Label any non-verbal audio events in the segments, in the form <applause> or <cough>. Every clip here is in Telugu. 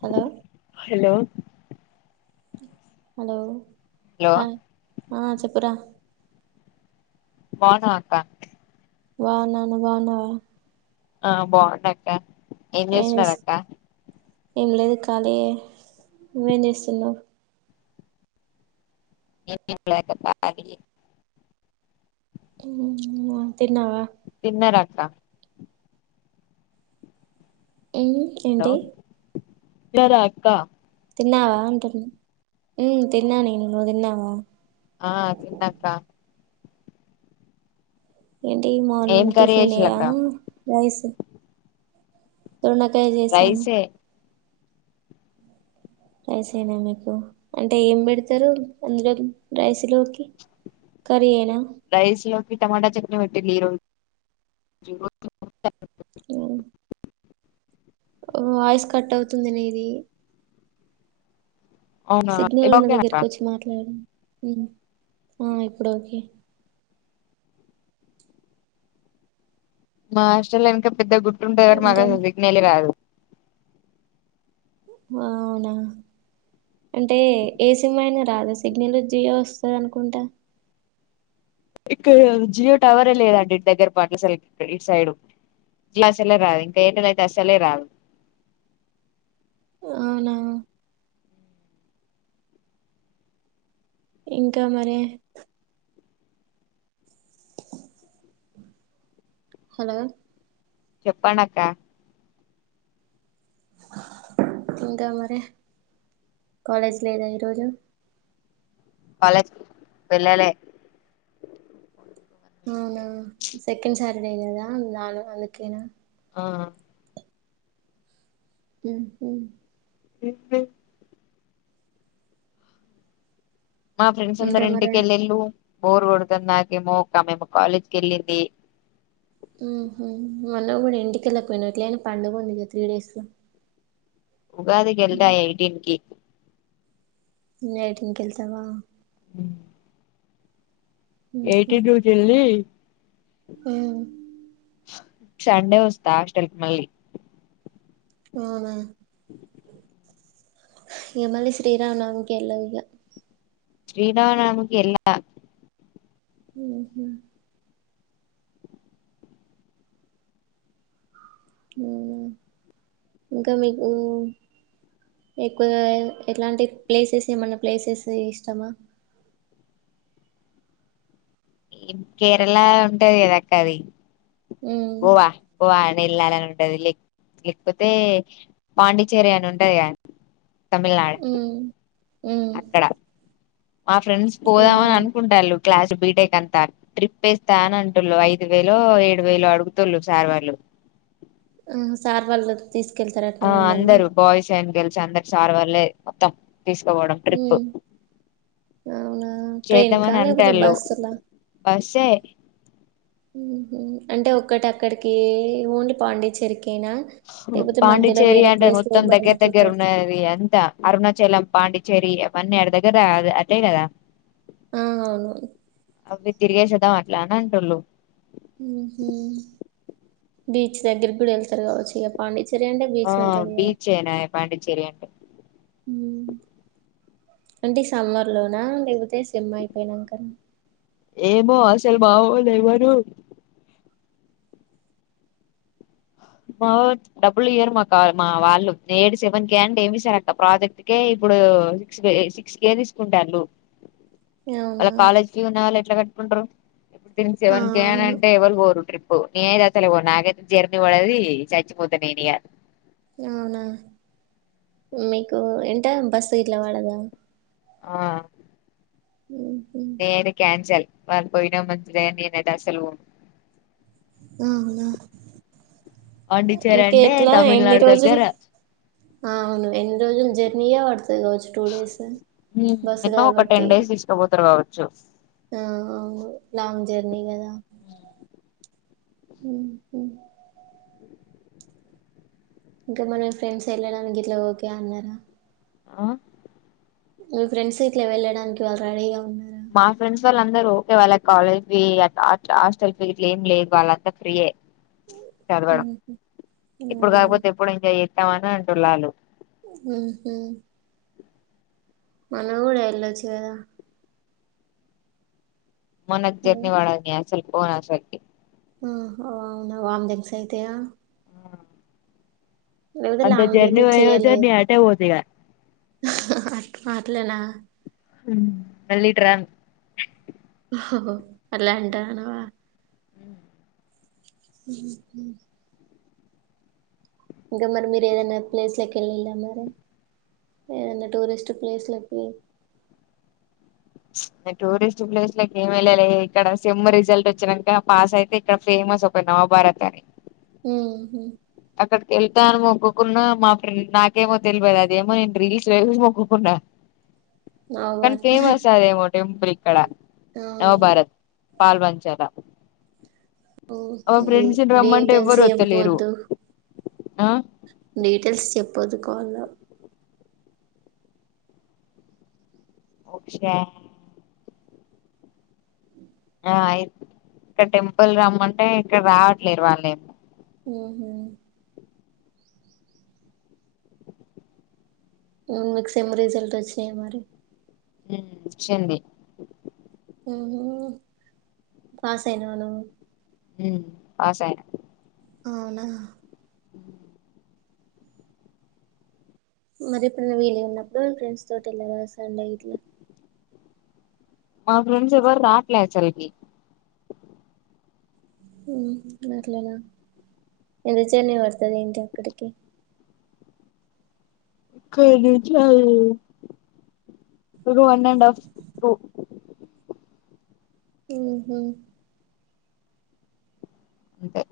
Hello hello hello hello hi ఆ చెప్పురా బాన్నవ అక్క బాన్నను నువు బాన్నవ ఆ బాగున్నాక్క ఏం చేస్తున్నారు అక్క ఏం లేదు ఖాళీయే నువ్వేం చేస్తున్నావు <unintelligible> మ్మ్ హా తిన్నావా తిన్నారా అక్క ఏం ఏంటి జర అక్క తిన్నావా అంటున్న, మ్ తిన్నా నేను నువ్వు తిన్నావా ఆ తిన్నాక్క ఏంటి ఏం మార్నింగ్ కర్రీ టిఫిన్ ఏఆ చేసిల్లక్క రైస్ హ్మ్ దొండకాయ చేసాను రైసే రైస్ అయినా మీకు అంటే ఏం పెడతారు అందులో రైస్ ఇడ్లుకి కర్రీ యేన వట్టింది ఈరోజు <unintelligible> ఆ వాయిస్ కట్ అవుతుంది నీది అవునా సిగ్నల్ ఉన్న దగ్గరకు ఓకేనక్క వచ్చి మాట్లాడు మ్మ్ ఆ ఇప్పుడు ఓకే మా హాస్టల్లో ఇంకా పెద్ద గుర్త్ ఉంటాందగని మక్ ఇంకా అసల్ సిగ్నేలే రాదు ఆ అవునా అంటే ఏ సిమ్ అయినా రాదా సిగ్నలు జియో వస్తది అనుకుంటా ఇక్కడ జియో టవరే లేదండి ఇట్ దగ్గర పాట్ల అసలు ఇ సైడ్ జియో అసలే రాదు ఇంకా ఏంటది అతే అసలే రాదు అవునా ఇంకా మరే హలో చెప్పండక్కా ఇంకా మరి కాలేజ్ లేదా ఈరోజు కాలేజ్ వెళ్ళాలే అవునా సెకండ్ సాట్ సాటర్డే కదా నేన్ రాను అందుకేనా ఆ మ్మ్హ్ మా ఫ్రెండ్స్ ఇంకా అందరు మరి ఇంటికెళ్ళిళ్ళు బోర్ కొడుతుంది నాకేమో ఒకమేమో కాలేజ్ కెళ్లింది మ్మహు మొన్న కూడా ఇంటికెలకపోయినవ ఎట్లైన పండుగ ఉంది కదా త్రీ డేస్ ల ఉగాదికెళ్తా ఎయిటీన్ కీ ఏయిటీన్కెళ్తావా ఎయిటీన్ రోజేల్లి మ్మ్ సండే వస్తా హాస్టల్ కి మళ్ళీ అవునా ఇగ మళ్ళీ శ్రీరామానవమికి ఎల్లవ్ ఇగ శ్రీరామానవమికి ఎల్లా మ్మహ్ మ్మ్ ఇంకా మీకు ఎక్కువ ఎట్లాంటి ప్లేసెస్ ఏమన్నా ప్లేసెస్ ఇష్టమా కేరళ ఉంటది కదాక్క అది ఉమ్ గోవా గోవా అ వెళ్లాలని ఉంటది లేక్ లేకపోతే పాండిచెర్రీ అని ఉంటది కదా తమిళనాడు ఉమ్ ఉమ్ అక్కడ మా ఫ్రెండ్స్ పోదాం ఏమో అని అనుకుంటాన్లు క్లాస్ బీటెక్ అంతా ట్రిప్ వేస్తా అని అంటుళు ఐదు వేలో ఏడు వేలో అడుగుతుళు సార్ వాళ్ళు హ్మ్ సార్ వళ్ల్దు ఆ అందరు బాయ్స్ అండ్ గర్ల్స్ అందరి సార్ వళ్లే మొత్తం తీసుకపోవడం ట్రిప్పు ఉమ్ అవునా ఆ ట్రైన్ కా లేకపోతే బస్సుల వస్తే అంటే ఒక్కటి అక్కడికి ఓన్లీ పాండిచ్చేరికి పాండిచ్చేరి అంటే ప్లేస్ లో మొత్తం ఏమైనా దగ్గర దగ్గర చూపె ఉన్నది అది అంతా అరుణాచలం పాండిచ్చేరి మొన్న అడదేగదా అ అదే కదా ఆ అవును అవి తిరిగేసేద్దాం అట్లా అని అంటుళ్ళు ఉహూ బీచ్ దగ్గరికి కూడా వెళ్తారు కావచ్చు ఇక పాండి ఆ బీచెనా పాండిచ్చేరి అంటే అంటే సమ్మర్లోనా లేకపోతే సెమ్ అయిపోయినాక ఏమో అసలు బావో లే ఎవ్వరు మా డబ్బులు ఇయ్యరు మాకు మా వాళ్ళు ఏటి సెవెన్ కే అంటే ఏమి ఇస్తారు అక్క ప్రాజెక్ట్ కే ఇప్పుడు సిక్స్ సిక్స్ కే తీసుకుంటాళ్ళు మళ్ళ అవునా కాలేజీకి <unintelligible> ఉన్నాాల ఎట్ల పెట్టుకుంటరు సిక్స్ ఆ సెవెన్ కే అవును అంటే ఎవళు బోరు నేనైతే అసలు బోను నాకైతే <unintelligible> పడేది చచ్చిపోత నేనీయ అవునా మీకు ఏంట బస్సు ఇట్లా పడదా ఆ ఉహు నేను క్యాన్సల్ వాళ్ళు పోయినా మంచిదే నేనైతే అస్సలు పోను అవునా పాండిచ్చేరి ఇంక అంటే ఎట్లా ఎన్ని తమిళనాడు రోజులు దగ్గర అవును ఎన్ని రోజులు జర్నీయే పడుతుది రోజు టూ డేస్ బస్సు కాబట్టి చెఫ్ ఆ లాంగ్ జెర్నీ గదా ఇంకా మనం ఫ్రెండ్స్ వెళ్ళడానికి ఇట్లా ఓకే అన్నారా ఆ మీ ఫ్రెండ్స్ ఇట్ల వెళ్ళడానికి వాళ్ళు రెడీగా ఉన్ మా ఫ్రెండ్స్ వాళ్ళందరూ ఓకే వాళ్ళ కాలేజ్ ఫీ హాస్టల్ ఫీ ఇ ఏం లేదు వాళ్ళంతా ఫ్రీయే చదవడం ఉహు ఇప్పుడు అవును కాకపోతే ఎప్పుడు ఎంజాయ్ చేస్ ఏవన్నా అంటుళ్ళ ఆళ్ళు ఊహూ మనం గూడా ఎల్లొచ్చుగదా మనక్ జర్నీ పడద్ క్యా స్సలు పోను అస్సలకి హ్మ్ ఆ వాంతింగ్స్ అయితయ <inaudible> అంత జర్నీ వయ్యో జర్నీ ఆటే ఓదుగా అట్లానా హ్మ్ మళ్ళీ ఇటు రాను అట్లాంటనవా హ్మ్ హు హు ఇంకా మరి మీరు ఏదైనా ప్లేస్లకి వెళ్ళిళ్ళా మీరు ఏదైనా టూరిస్ట్ ప్లేస్లకి పోయ్ టూరిస్ట్ ప్లేస్ లోకి ఏమి వెళ్ళాల ఇక్కడ సిమ్ రిజల్ట్ వచ్చినాక పాస్ అయితే ఇక్కడ ఫేమస్ ఒక నవభారత్ అని హ్మ్ వెళ్తా అని మొక్కుకున్నా మా ఫ్రెం నాకేమో తెల్వదు అదేమో నేను రీల్స్ రేవు మొక్కుకున్నా అవు అది ఏమో టెంపుల్ కి ఇక్కడ నవభారత్ పాల్ బంంచాల ఓ డీటెయిల్స్ ఏం వత్తలేరు పోద్దు ఆ డీటెయిల్స్ చెప్పు పొద్దు కోవల్ల ఓక్షా ఆ అయి ఇక్క టెంపుల్ రమ్మంటే ఇక్కడ రావట్లేరు వాళ్ళేమో ఓహో ఉన్ మీ సేమ్ రిజల్ట్ వచ్చినాయ మరి హ్మ్ చెంది హ్మ్మ్ పాసైనవా నువ్ ఉ పాస అయన అవునా మరి ఇప్పుడు న వీళ్ళ ఉన్నప్పుడు ఫ్రెండ్స్ తోటి వెళ్ళ వస్తాండ ఇట్లా మా ఫెండ్స్ ఎవ్వరు రాట్లే అస్సల్కి హ్మ్ మర్లేనా పిలుస్తానే వస్తది ఏంటీ అక్కడికి కలిచాము ఇది వన్ అండ్ ఆఫ్ టూ హ్మ్ హు అంతే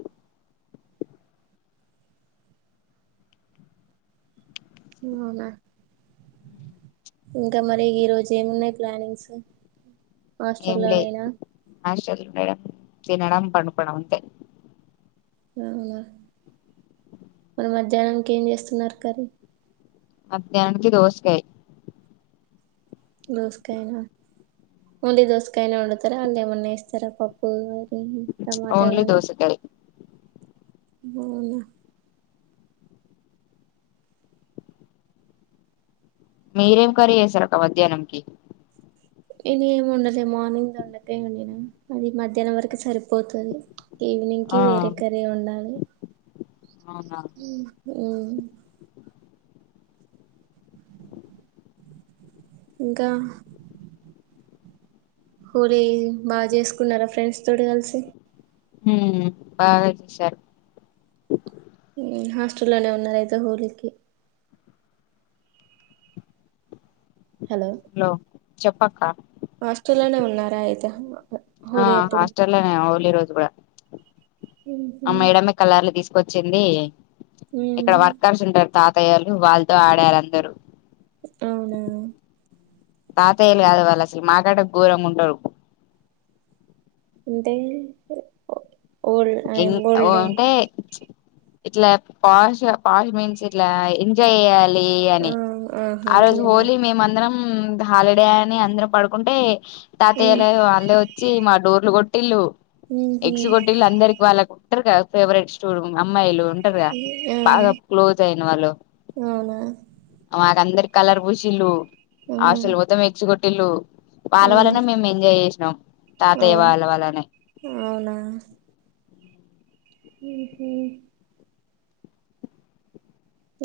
హు అవున ఇంకా మరి ఈరోోజు ఏమున్నాయి ప్లానింగ్స్ ఏం హాస్టల్ లో లే నేనా హాస్టల్ పెడం తినడం పన్నుకోడం అంతే అవునా మరి మధ్యాహ్నాంనికి ఏం చేస్తున్నారు కర్రీ మధ్యాహ్ననికి దోసకాయ్ దోసకాయనా ఓన్లీ దోసకాయనా వండుతారా అందులో ఏమన్నా ఏస్తారా పప్పు హ్మ్ టమాట ఓన్లీ గానీ దోసకాయ్ అవునా మీరేం కర్రీ చేసారక్కా మధ్యాహ్నంకి నేను ఏమి వండలే మార్నింగ్ దొండకాయ వండిన అది మధ్యాహ్నం వరకు సరిపోతది ఈవినింగ్ ఆ కి వేరే కర్రీ వండాలి. అవునా హ్మ్ ఇంకా హోలీ బా చేసుకున్నారా ఫ్రెండ్స్ తోటి కలిసి హ్మ్ బాగా చూసారు హాస్టల్లోనే ఉన్నారు అయితే హోలీ కి హలో చెప్పక్కా హాస్టల్లోనే ఉన్నారా అయితే ఆ హోలీ అప్పుడు హాస్టల్లోనే ఓలీ రోజు కూడా ఉహు ఆ మేడమే కలర్లు తీసు కొచ్చింది ఉమ్ ఇక్కడ వర్కర్స్ ఉంటారు తాతయ్యలు వాళ్ళతో ఆడారు అందరూ అవునా తాతయ్యలు కాదు వాళ్ళసలు మాకంటే ఘోరంగా ఉంటరు. అంటే ఓల్డ్ ఎం ఓ ఓల్డ్ అంటే ప్చ్ ఇట్లా పాష్ పాష్ మీన్స్ ఇట్లా ఎంజాయ్ చెయ్యాలి లీ అని ఆ ఆహా ఆ రోజు అట్లేనా హోలీ మేమందరం హ్మ్ హాలిడే అని అందరూ పడుకుంటే తాతయ్యా లు వాళ్ళే వచ్చి మ డోర్లు కొట్టిల్లు ఉమ్ ఉహు ఎగ్స్ కొట్టిల్లు అందరి వాళ్ళ కుంటరు గా ఫేవరెట్ స్టూ అమ్మాయిలు ఉంటరు గా ఆ బాగా క్లోజ్ అయిన వాళ్ళు అవునా వాళ్శందర కలర్ బూసిల్లు ఆ ఆసలు అవును ఉత్తం ఎక్చ్చు కొ ఇల్లు వాళ్ళ వల్లనే మేము ఎంజాయ్ చేసినాం తాతయ్య అవును వాళ్ళ వల్లనే హ్మ్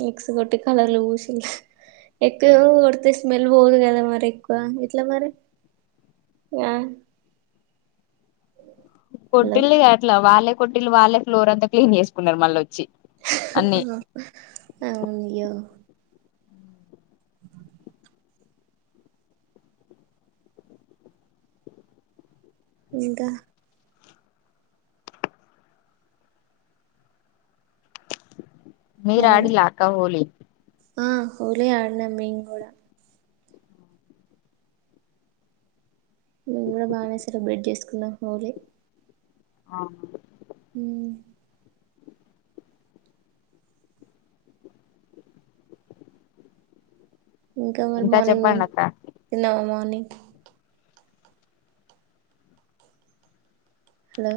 ఎగ్స్ కొట్టి కలర్లు పూసి ఎక్కువగా కొడితే స్మెల్ పోదు కదా మరి ఎక్కువ ఎట్లా మరి ఆ హలో పొట్టిల్ని కట్టలా వాళ్ళే కొట్టిళ్లు వాళ్ళే ఫ్లోర్ అంతా క్లీన్ చేసుకున్నారు మళ్ళీ వచ్చి అన్ని అవునుయ్యో <inaudible> ఇంకా మీరు హలో ఆడిల్లా అక్క హోలి ఆ హోలీ ఆడినం మెమ్ కూడా నేను కూడా బాగానే సెలబ్రేట్ చేసు న్నా అరి <unintelligible> ఆ ఉ ఇంకా మరి ఇంక చెప్పండి మార్నింగ్ అక్క తిన్నావా మార్నింగ్ <inaudible> హలో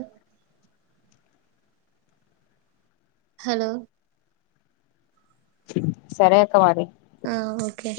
హలో సరే అక్క మరి ఆ ఓకే